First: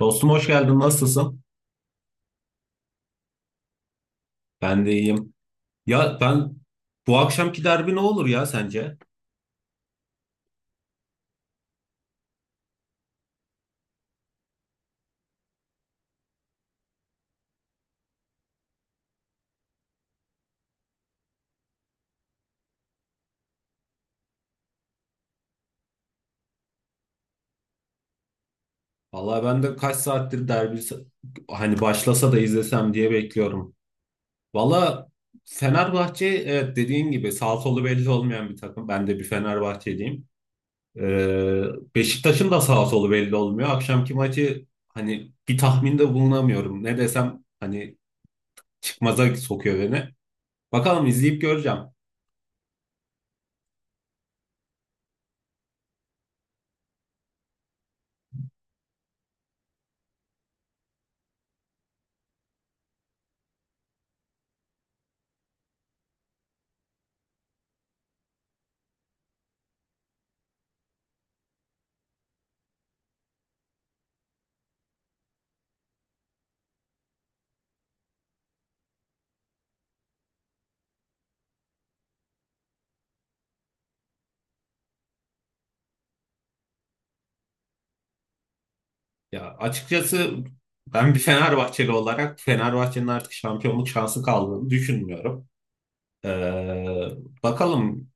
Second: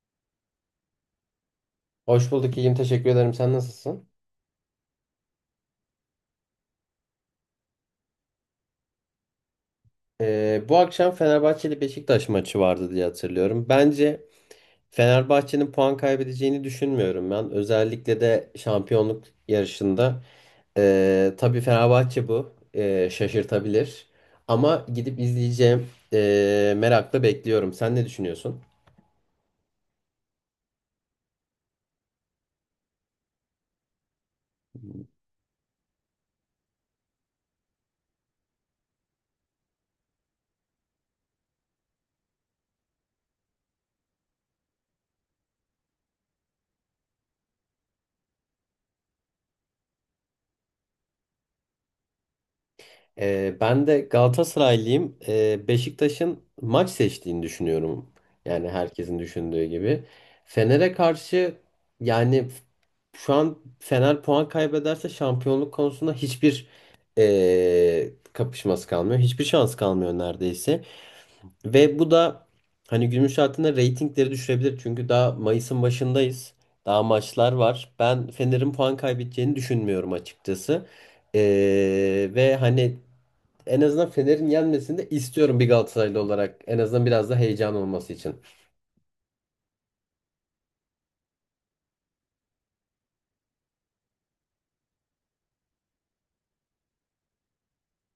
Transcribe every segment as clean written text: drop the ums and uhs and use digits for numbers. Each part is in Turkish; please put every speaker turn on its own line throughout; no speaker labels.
Dostum hoş geldin. Nasılsın?
Hoş bulduk. İyiyim, teşekkür ederim. Sen nasılsın?
Ben de iyiyim. Ya, bu akşamki derbi ne olur ya sence?
Bu akşam Fenerbahçe ile Beşiktaş maçı vardı diye hatırlıyorum. Bence Fenerbahçe'nin puan kaybedeceğini düşünmüyorum ben. Özellikle de şampiyonluk yarışında. Tabii Fenerbahçe bu. Şaşırtabilir. Ama gidip izleyeceğim. Merakla bekliyorum. Sen ne düşünüyorsun?
Vallahi ben de kaç saattir derbi hani başlasa da izlesem diye bekliyorum. Vallahi Fenerbahçe evet dediğin gibi sağ solu belli olmayan bir takım. Ben de bir Fenerbahçeliyim. Ee, Beşiktaş'ın da sağ solu belli olmuyor. Akşamki maçı hani bir tahminde bulunamıyorum. Ne desem hani çıkmaza sokuyor beni. Bakalım izleyip göreceğim.
Ben de Galatasaraylıyım. Beşiktaş'ın maç seçtiğini düşünüyorum. Yani herkesin düşündüğü gibi. Fener'e karşı yani şu an Fener puan kaybederse şampiyonluk konusunda hiçbir kapışması kalmıyor. Hiçbir şans kalmıyor neredeyse. Ve bu da hani günün şartında reytingleri düşürebilir. Çünkü daha Mayıs'ın başındayız. Daha maçlar var. Ben Fener'in puan kaybedeceğini düşünmüyorum açıkçası. Ve hani en azından Fener'in yenmesini de istiyorum bir Galatasaraylı olarak. En azından biraz da heyecan olması için.
Ya açıkçası ben bir Fenerbahçeli olarak Fenerbahçe'nin artık şampiyonluk şansı kaldığını düşünmüyorum. Ee, bakalım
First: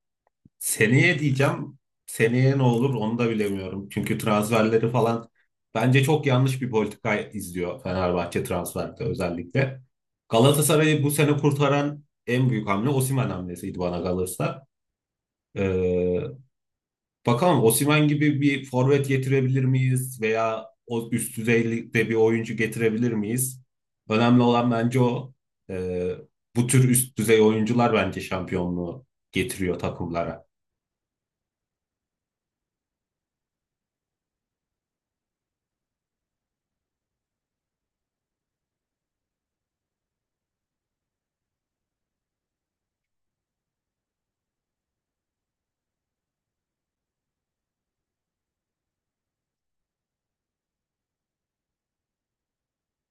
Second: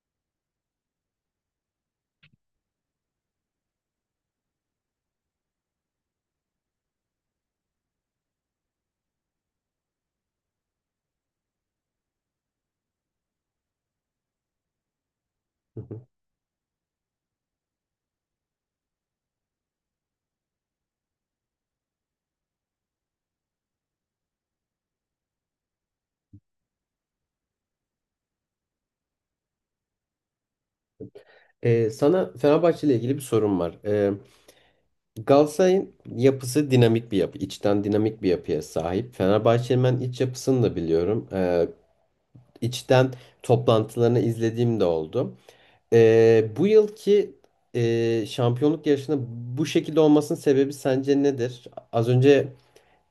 seneye diyeceğim. Seneye ne olur onu da bilemiyorum. Çünkü transferleri falan bence çok yanlış bir politika izliyor Fenerbahçe transferde özellikle. Galatasaray'ı bu sene kurtaran en büyük hamle Osimhen hamlesiydi bana kalırsa.
Hı hı.
Ee, Bakalım Osimhen gibi bir forvet getirebilir miyiz veya o üst düzeyde bir oyuncu getirebilir miyiz? Önemli olan bence o. Ee, bu tür üst düzey oyuncular bence şampiyonluğu getiriyor takımlara.
Sana Fenerbahçe ile ilgili bir sorum var. Galatasaray'ın yapısı dinamik bir yapı, içten dinamik bir yapıya sahip. Fenerbahçe'nin ben iç yapısını da biliyorum. İçten toplantılarını izlediğim de oldu. Bu yılki şampiyonluk yarışında bu şekilde olmasının sebebi sence nedir? Az önce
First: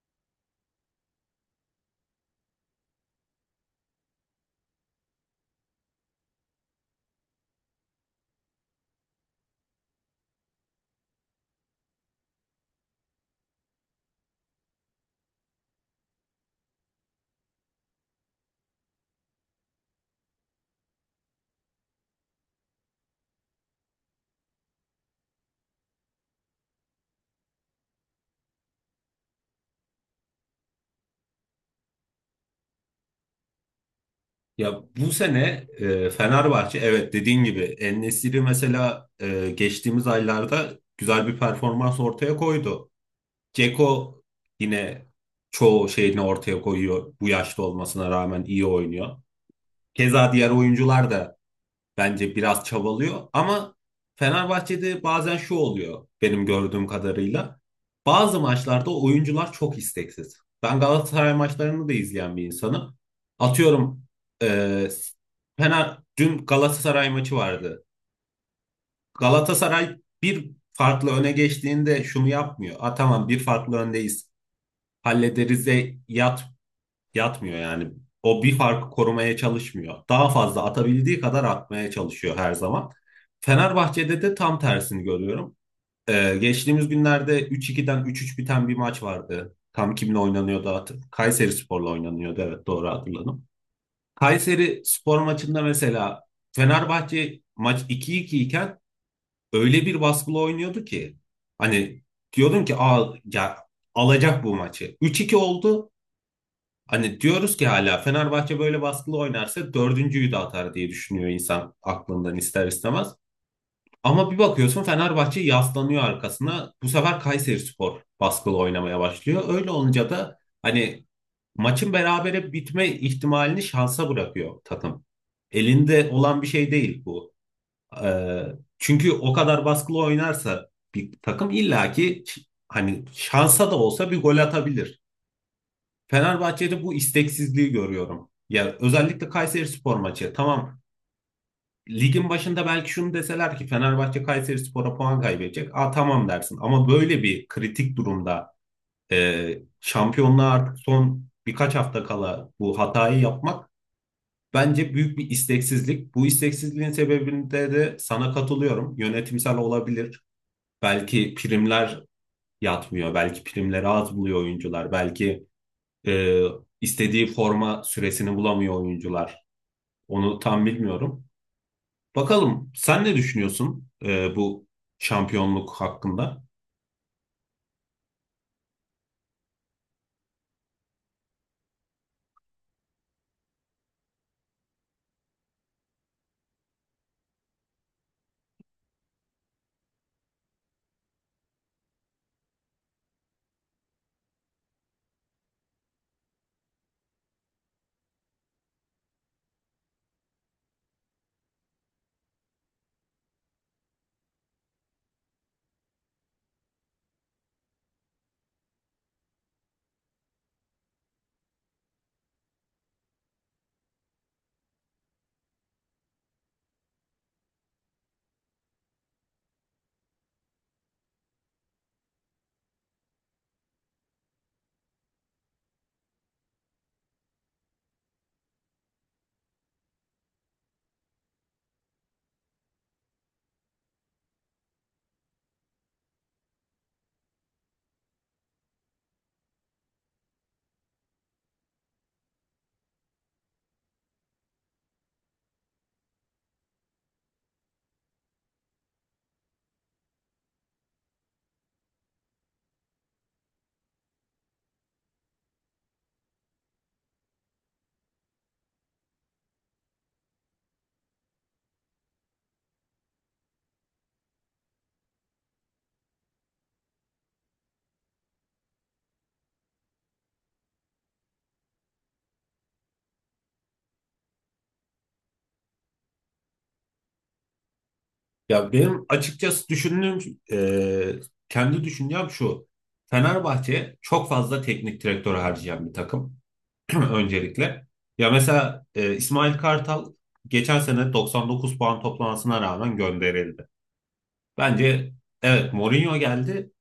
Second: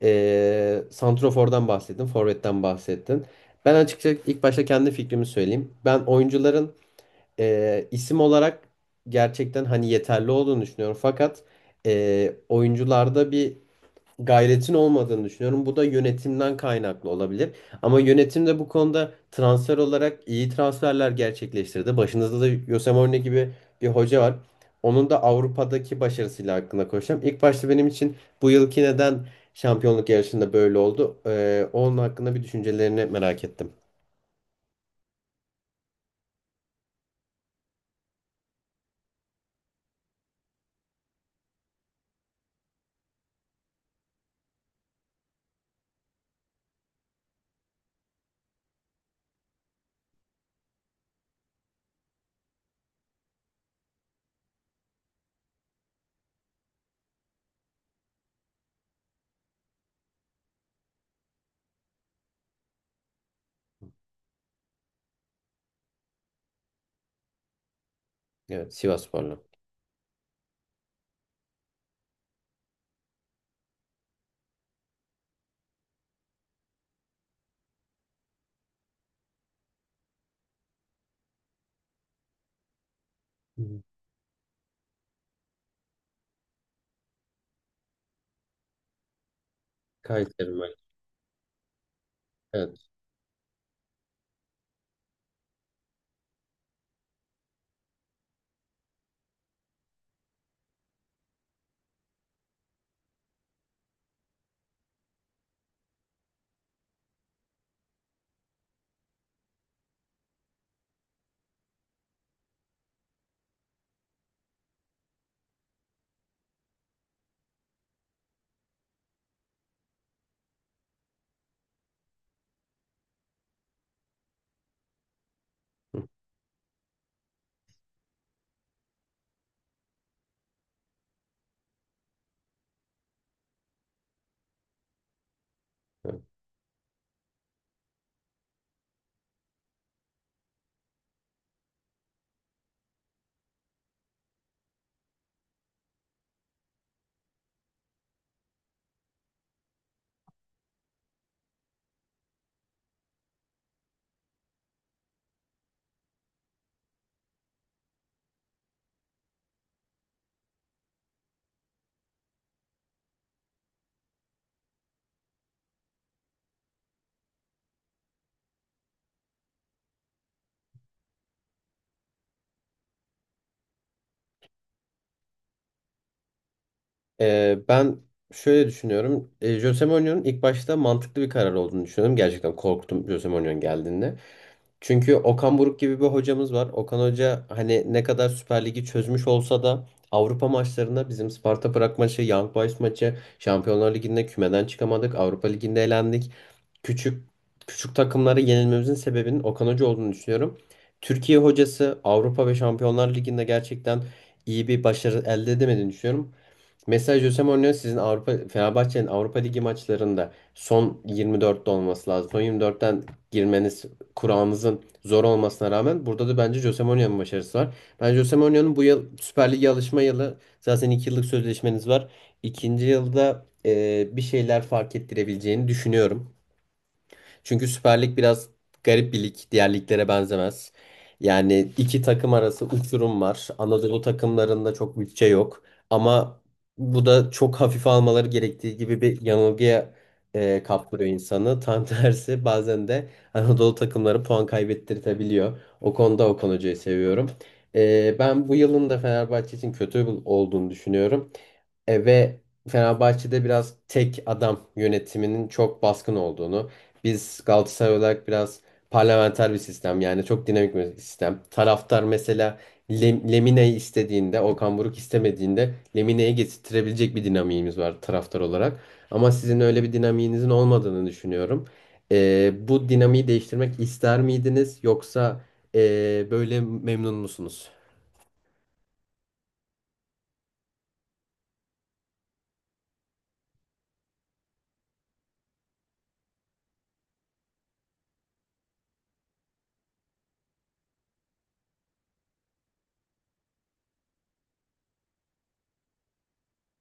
Santrofor'dan bahsettin, Forvet'ten bahsettin. Ben açıkçası ilk başta kendi fikrimi söyleyeyim. Ben oyuncuların isim olarak gerçekten hani yeterli olduğunu düşünüyorum. Fakat oyuncularda bir gayretin olmadığını düşünüyorum. Bu da yönetimden kaynaklı olabilir. Ama yönetim de bu konuda transfer olarak iyi transferler gerçekleştirdi. Başınızda da Jose Mourinho gibi bir hoca var. Onun da Avrupa'daki başarısıyla hakkında konuşacağım. İlk başta benim için bu yılki neden şampiyonluk yarışında böyle oldu? Onun hakkında bir düşüncelerini merak ettim.
Ya bu sene Fenerbahçe evet dediğin gibi En-Nesyri mesela geçtiğimiz aylarda güzel bir performans ortaya koydu. Ceko yine çoğu şeyini ortaya koyuyor. Bu yaşta olmasına rağmen iyi oynuyor. Keza diğer oyuncular da bence biraz çabalıyor ama Fenerbahçe'de bazen şu oluyor benim gördüğüm kadarıyla. Bazı maçlarda oyuncular çok isteksiz. Ben Galatasaray maçlarını da izleyen bir insanım. Atıyorum eee Fener dün Galatasaray maçı vardı.
Evet, Sivasspor'la.
Galatasaray bir farklı öne geçtiğinde şunu yapmıyor. Ha tamam bir farklı öndeyiz hallederiz'e yat, yatmıyor yani. O bir farkı korumaya çalışmıyor. Daha fazla atabildiği kadar atmaya çalışıyor her zaman.
Hı hı.
Fenerbahçe'de de tam tersini görüyorum. Geçtiğimiz günlerde 3-2'den 3-3 biten bir maç vardı. Tam kimle
Kayseri
oynanıyordu
maçı.
hatır. Kayserispor'la oynanıyordu evet doğru
Evet.
hatırladım. Kayseri spor maçında mesela Fenerbahçe maç 2-2 iken öyle bir baskılı oynuyordu ki hani diyordum ki Aa, ya alacak bu maçı. 3-2 oldu. Hani diyoruz ki hala Fenerbahçe böyle baskılı oynarsa dördüncüyü de atar diye düşünüyor insan aklından ister istemez. Ama bir bakıyorsun Fenerbahçe yaslanıyor arkasına. Bu sefer Kayserispor baskılı oynamaya başlıyor. Öyle olunca da hani maçın berabere bitme ihtimalini şansa bırakıyor takım.
Hı.
Elinde olan bir şey değil bu. Ee, çünkü o kadar baskılı oynarsa bir takım illaki hani şansa da olsa bir gol atabilir. Fenerbahçe'de bu isteksizliği görüyorum. Ya özellikle Kayserispor maçı. Tamam. Ligin başında belki şunu deseler ki Fenerbahçe Kayserispor'a puan kaybedecek. Aa tamam dersin. Ama böyle bir kritik durumda şampiyonluğa artık son birkaç hafta kala bu hatayı yapmak bence büyük bir isteksizlik. Bu isteksizliğin sebebinde de sana katılıyorum. Yönetimsel olabilir. Belki primler yatmıyor. Belki primleri az buluyor oyuncular. Belki Ee, istediği forma süresini bulamıyor oyuncular. Onu tam bilmiyorum. Bakalım sen ne düşünüyorsun bu şampiyonluk hakkında?
Ben şöyle düşünüyorum. Jose Mourinho'nun ilk başta mantıklı bir karar olduğunu düşünüyorum. Gerçekten korktum Jose Mourinho'nun geldiğinde. Çünkü Okan Buruk gibi bir hocamız var. Okan Hoca hani ne kadar Süper Lig'i çözmüş olsa da Avrupa maçlarında bizim Sparta Prag maçı, Young Boys maçı, Şampiyonlar Ligi'nde kümeden çıkamadık. Avrupa Ligi'nde elendik. Küçük küçük takımlara yenilmemizin sebebinin Okan Hoca olduğunu düşünüyorum. Türkiye hocası Avrupa ve Şampiyonlar Ligi'nde gerçekten iyi bir başarı elde edemediğini düşünüyorum. Mesela Jose Mourinho sizin Avrupa Fenerbahçe'nin Avrupa Ligi maçlarında son 24'te olması lazım. Son 24'ten girmeniz kurağınızın zor olmasına rağmen burada da bence Jose Mourinho'nun başarısı var. Bence Jose Mourinho'nun bu yıl Süper Lig'e alışma yılı, zaten 2 yıllık sözleşmeniz var. İkinci yılda bir şeyler fark ettirebileceğini düşünüyorum. Çünkü Süper Lig biraz garip bir lig. Diğer liglere benzemez. Yani iki takım arası uçurum var. Anadolu takımlarında çok bütçe yok. Ama bu da çok hafife almaları gerektiği gibi bir yanılgıya kaptırıyor insanı. Tam tersi bazen de Anadolu takımları puan kaybettirtebiliyor. O konuda Okan Hoca'yı seviyorum. Ben bu yılın da Fenerbahçe için kötü olduğunu düşünüyorum. Ve Fenerbahçe'de biraz tek adam yönetiminin çok baskın olduğunu, biz Galatasaray olarak biraz parlamenter bir sistem, yani çok dinamik bir sistem. Taraftar mesela Lemine'yi istediğinde, Okan Buruk istemediğinde Lemine'yi getirtirebilecek bir dinamiğimiz var taraftar olarak. Ama sizin öyle bir dinamiğinizin olmadığını düşünüyorum. Bu dinamiği değiştirmek ister miydiniz, yoksa böyle memnun musunuz?
Ya benim açıkçası düşündüğüm, kendi düşüncem şu. Fenerbahçe çok fazla teknik direktör harcayan bir takım. Öncelikle, ya mesela İsmail Kartal geçen sene 99 puan toplamasına rağmen gönderildi. Bence evet Mourinho geldi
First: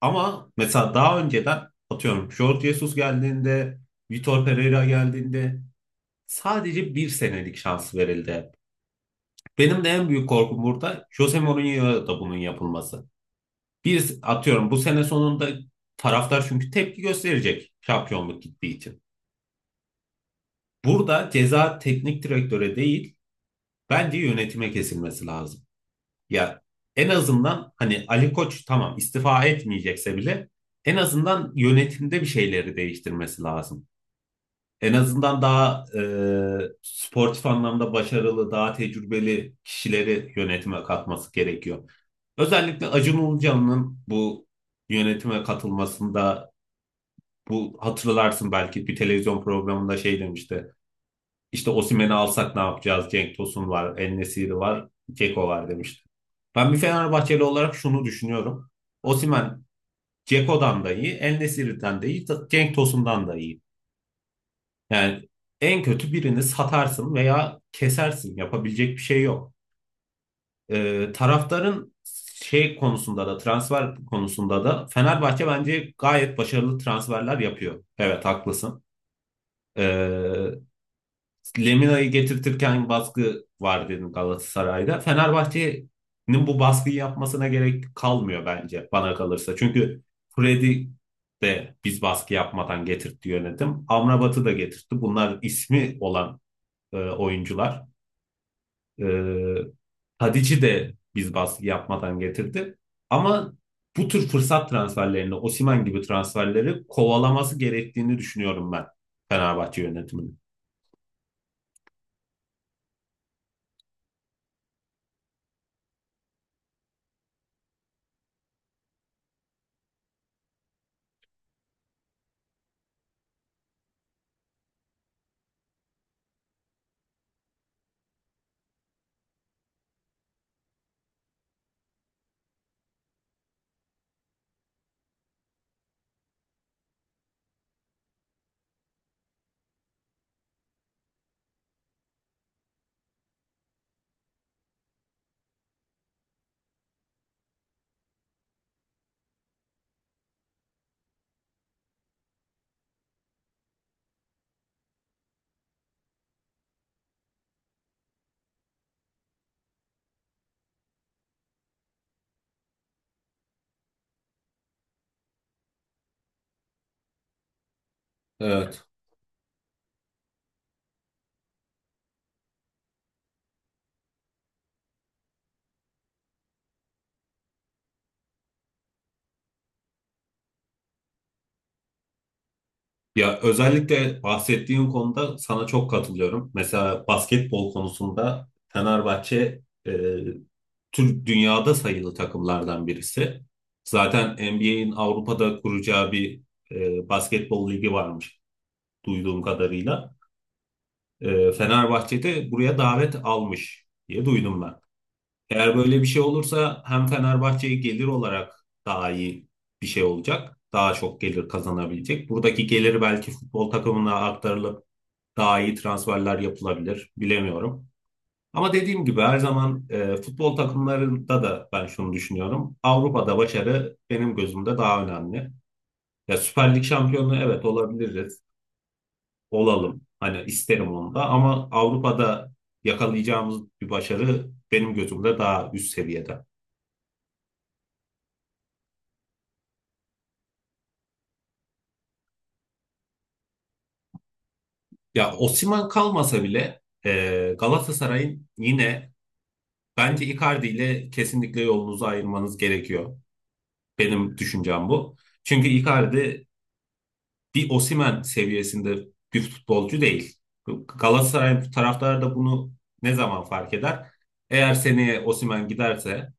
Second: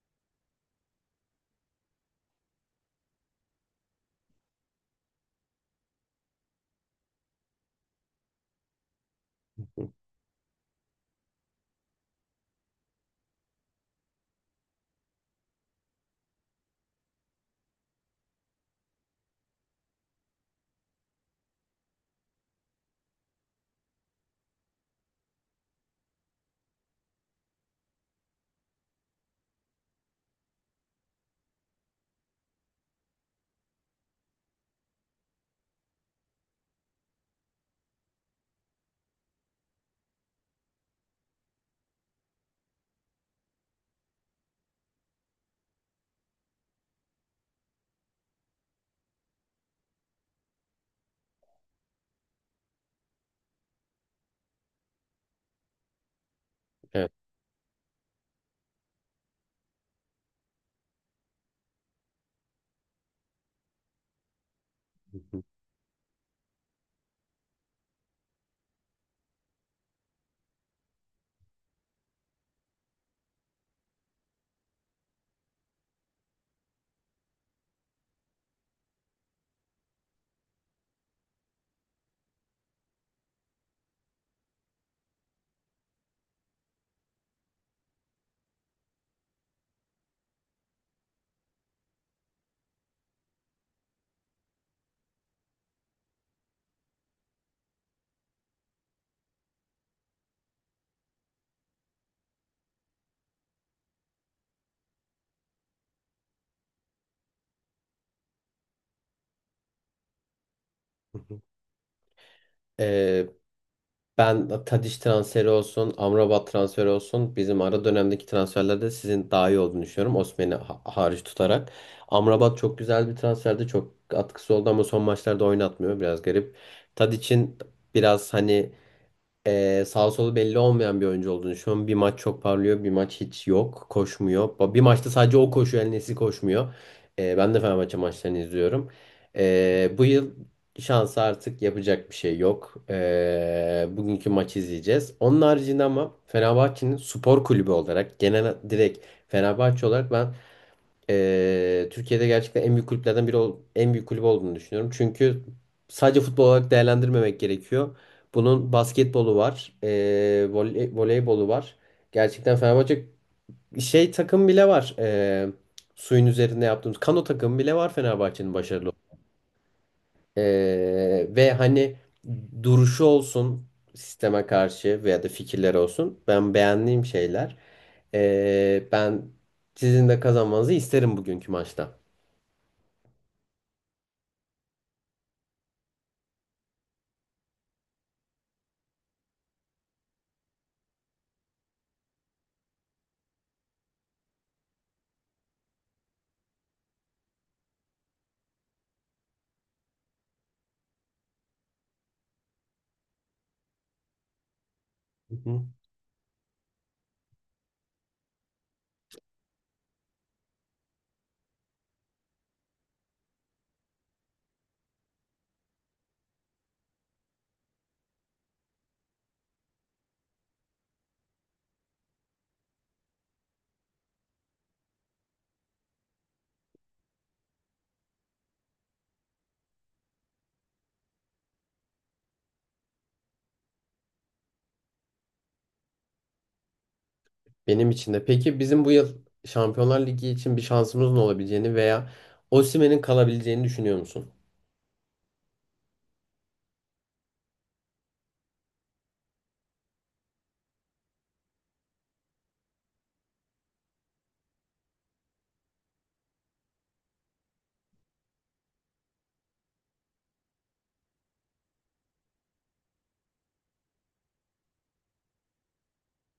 ama mesela daha önceden atıyorum Jorge Jesus geldiğinde, Vitor Pereira geldiğinde sadece bir senelik şans verildi hep. Benim de en büyük korkum burada Jose Mourinho'ya da bunun yapılması. Bir atıyorum bu sene sonunda taraftar çünkü tepki gösterecek şampiyonluk gittiği için. Burada ceza teknik direktöre değil bence yönetime kesilmesi lazım. Ya en azından hani Ali Koç tamam istifa etmeyecekse bile en azından yönetimde bir şeyleri değiştirmesi lazım. En azından daha sportif anlamda başarılı, daha tecrübeli kişileri yönetime katması gerekiyor. Özellikle Acun Ilıcalı'nın bu yönetime katılmasında bu hatırlarsın belki bir televizyon programında şey demişti. İşte Osimhen'i alsak ne yapacağız? Cenk Tosun var, En-Nesyri var, Ceko var demişti. Ben bir
Evet.
Fenerbahçeli olarak şunu düşünüyorum. Osimhen Ceko'dan da iyi, En-Nesyri'den de iyi, Cenk Tosun'dan da iyi. Yani en kötü birini satarsın veya kesersin. Yapabilecek bir şey yok. Taraftarın şey konusunda da transfer konusunda da Fenerbahçe bence gayet başarılı transferler yapıyor. Evet haklısın. Ee, Lemina'yı getirtirken baskı var dedim Galatasaray'da. Fenerbahçe'nin bu baskıyı yapmasına gerek kalmıyor bence bana kalırsa. Çünkü Freddy de biz baskı yapmadan getirtti yönetim. Amrabat'ı da getirtti. Bunlar ismi olan oyuncular. Ee, Tadic'i de biz baskı yapmadan getirdi. Ama bu tür fırsat transferlerini, Osimhen gibi transferleri kovalaması gerektiğini düşünüyorum ben Fenerbahçe yönetiminin.
Ee, Ben Tadiş transferi olsun, Amrabat transferi olsun bizim ara dönemdeki transferlerde sizin daha iyi olduğunu düşünüyorum. Hariç tutarak. Amrabat çok güzel bir transferdi. Çok katkısı oldu ama son maçlarda oynatmıyor. Biraz garip. Tadiç'in biraz hani sağ solu belli olmayan bir oyuncu olduğunu düşünüyorum. Bir maç çok parlıyor, bir maç hiç yok, koşmuyor. Bir maçta sadece o koşuyor, El Nesri koşmuyor. Ben de Fenerbahçe maçlarını izliyorum. Bu yıl şansı artık yapacak bir şey yok. Bugünkü maçı izleyeceğiz. Onun haricinde ama Fenerbahçe'nin spor kulübü olarak, genel direkt Fenerbahçe olarak ben Türkiye'de gerçekten en büyük kulüplerden en büyük kulüp olduğunu düşünüyorum. Çünkü sadece futbol olarak değerlendirmemek gerekiyor. Bunun basketbolu var, voleybolu var. Gerçekten Fenerbahçe şey takım bile var. Suyun üzerinde yaptığımız kano takım bile var, Fenerbahçe'nin
Evet.
başarılı. Ve hani duruşu olsun sisteme karşı veya da fikirleri olsun, ben beğendiğim şeyler. Ben sizin de kazanmanızı isterim bugünkü maçta.
Ya özellikle bahsettiğim konuda sana çok katılıyorum. Mesela basketbol konusunda Fenerbahçe Türk dünyada sayılı takımlardan birisi. Zaten NBA'in Avrupa'da kuracağı bir basketbol ligi varmış duyduğum kadarıyla. E, Fenerbahçe de buraya davet almış diye duydum ben.
Hı hı.
Eğer böyle bir şey olursa hem Fenerbahçe'ye gelir olarak daha iyi bir şey olacak. Daha çok gelir kazanabilecek. Buradaki geliri belki futbol takımına aktarılıp daha iyi transferler yapılabilir. Bilemiyorum. Ama dediğim gibi her zaman futbol takımlarında da ben şunu düşünüyorum. Avrupa'da başarı benim gözümde daha önemli. Ya Süper Lig şampiyonu evet olabiliriz. Olalım. Hani isterim onu da ama Avrupa'da yakalayacağımız bir başarı benim gözümde daha üst seviyede.
Benim için de. Peki bizim bu yıl Şampiyonlar Ligi için bir şansımızın olabileceğini veya Osimhen'in kalabileceğini düşünüyor musun?
Ya Osimhen kalmasa bile Galatasaray'ın yine bence Icardi ile kesinlikle yolunuzu ayırmanız gerekiyor. Benim düşüncem bu. Çünkü Icardi bir Osimhen seviyesinde bir futbolcu değil. Galatasaray taraftarı da bunu ne zaman fark eder? Eğer seneye Osimhen giderse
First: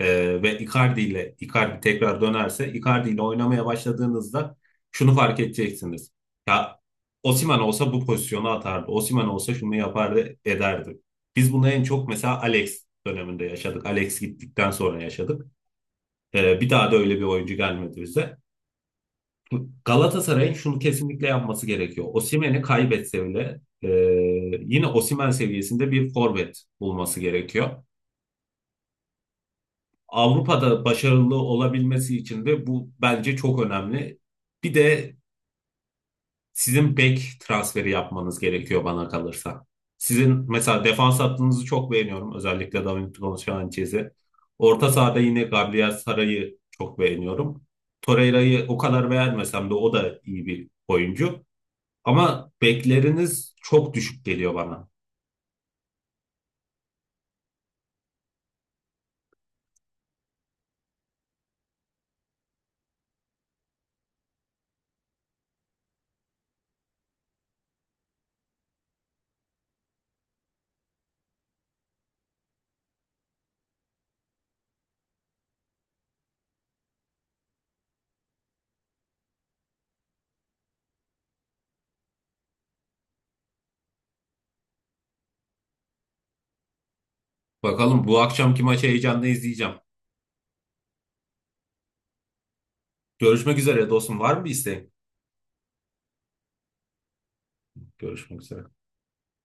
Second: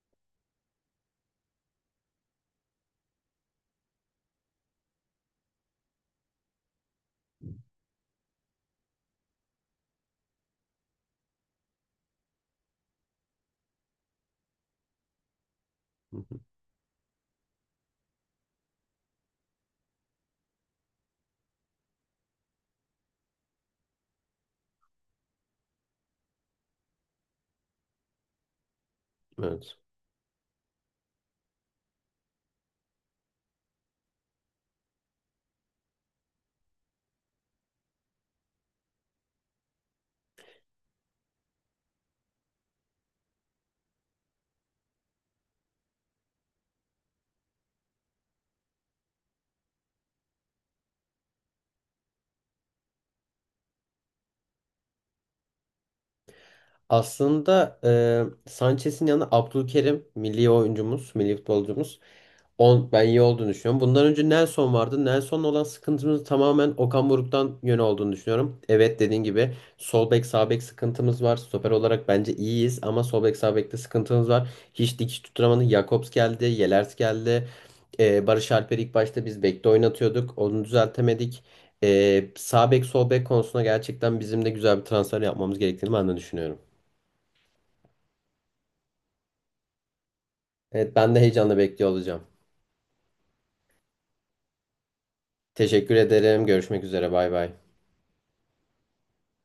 ve Icardi ile tekrar dönerse Icardi ile oynamaya başladığınızda şunu fark edeceksiniz. Ya Osimhen olsa bu pozisyonu atardı. Osimhen olsa şunu yapardı ederdi. Biz bunu en çok mesela Alex döneminde yaşadık. Alex gittikten sonra yaşadık.
Hı hı.
Bir daha da öyle bir oyuncu gelmedi bize. Galatasaray'ın şunu kesinlikle yapması gerekiyor. Osimhen'i kaybetse bile yine Osimhen seviyesinde bir forvet bulması gerekiyor.
Evet.
Avrupa'da başarılı olabilmesi için de bu bence çok önemli. Bir de sizin bek transferi yapmanız gerekiyor bana kalırsa. Sizin mesela defans hattınızı çok beğeniyorum. Özellikle Davinson Sanchez'i. Orta sahada yine Gabriel Saray'ı çok beğeniyorum. Torreira'yı o kadar beğenmesem de o da iyi bir oyuncu. Ama bekleriniz çok düşük geliyor bana.
Aslında Sanchez'in yanına Abdülkerim milli oyuncumuz, milli futbolcumuz. On, ben iyi olduğunu düşünüyorum. Bundan önce Nelson vardı. Nelson'la olan sıkıntımız tamamen Okan Buruk'tan yön olduğunu düşünüyorum. Evet, dediğin gibi sol bek sağ bek sıkıntımız var. Stoper olarak bence iyiyiz ama sol bek sağ bekte sıkıntımız var. Hiç dikiş tutturamadı. Jakobs geldi, Yelers geldi. Barış Alper'i ilk başta biz bekte oynatıyorduk. Onu düzeltemedik. Sağ bek sol bek konusunda gerçekten bizim de güzel bir transfer yapmamız gerektiğini ben de düşünüyorum.
Bakalım bu akşamki maçı heyecanla izleyeceğim.
Evet, ben de heyecanla bekliyor olacağım.
Görüşmek üzere dostum. Var mı bir isteğin?
Teşekkür ederim. Görüşmek üzere. Bay bay.
Görüşmek üzere.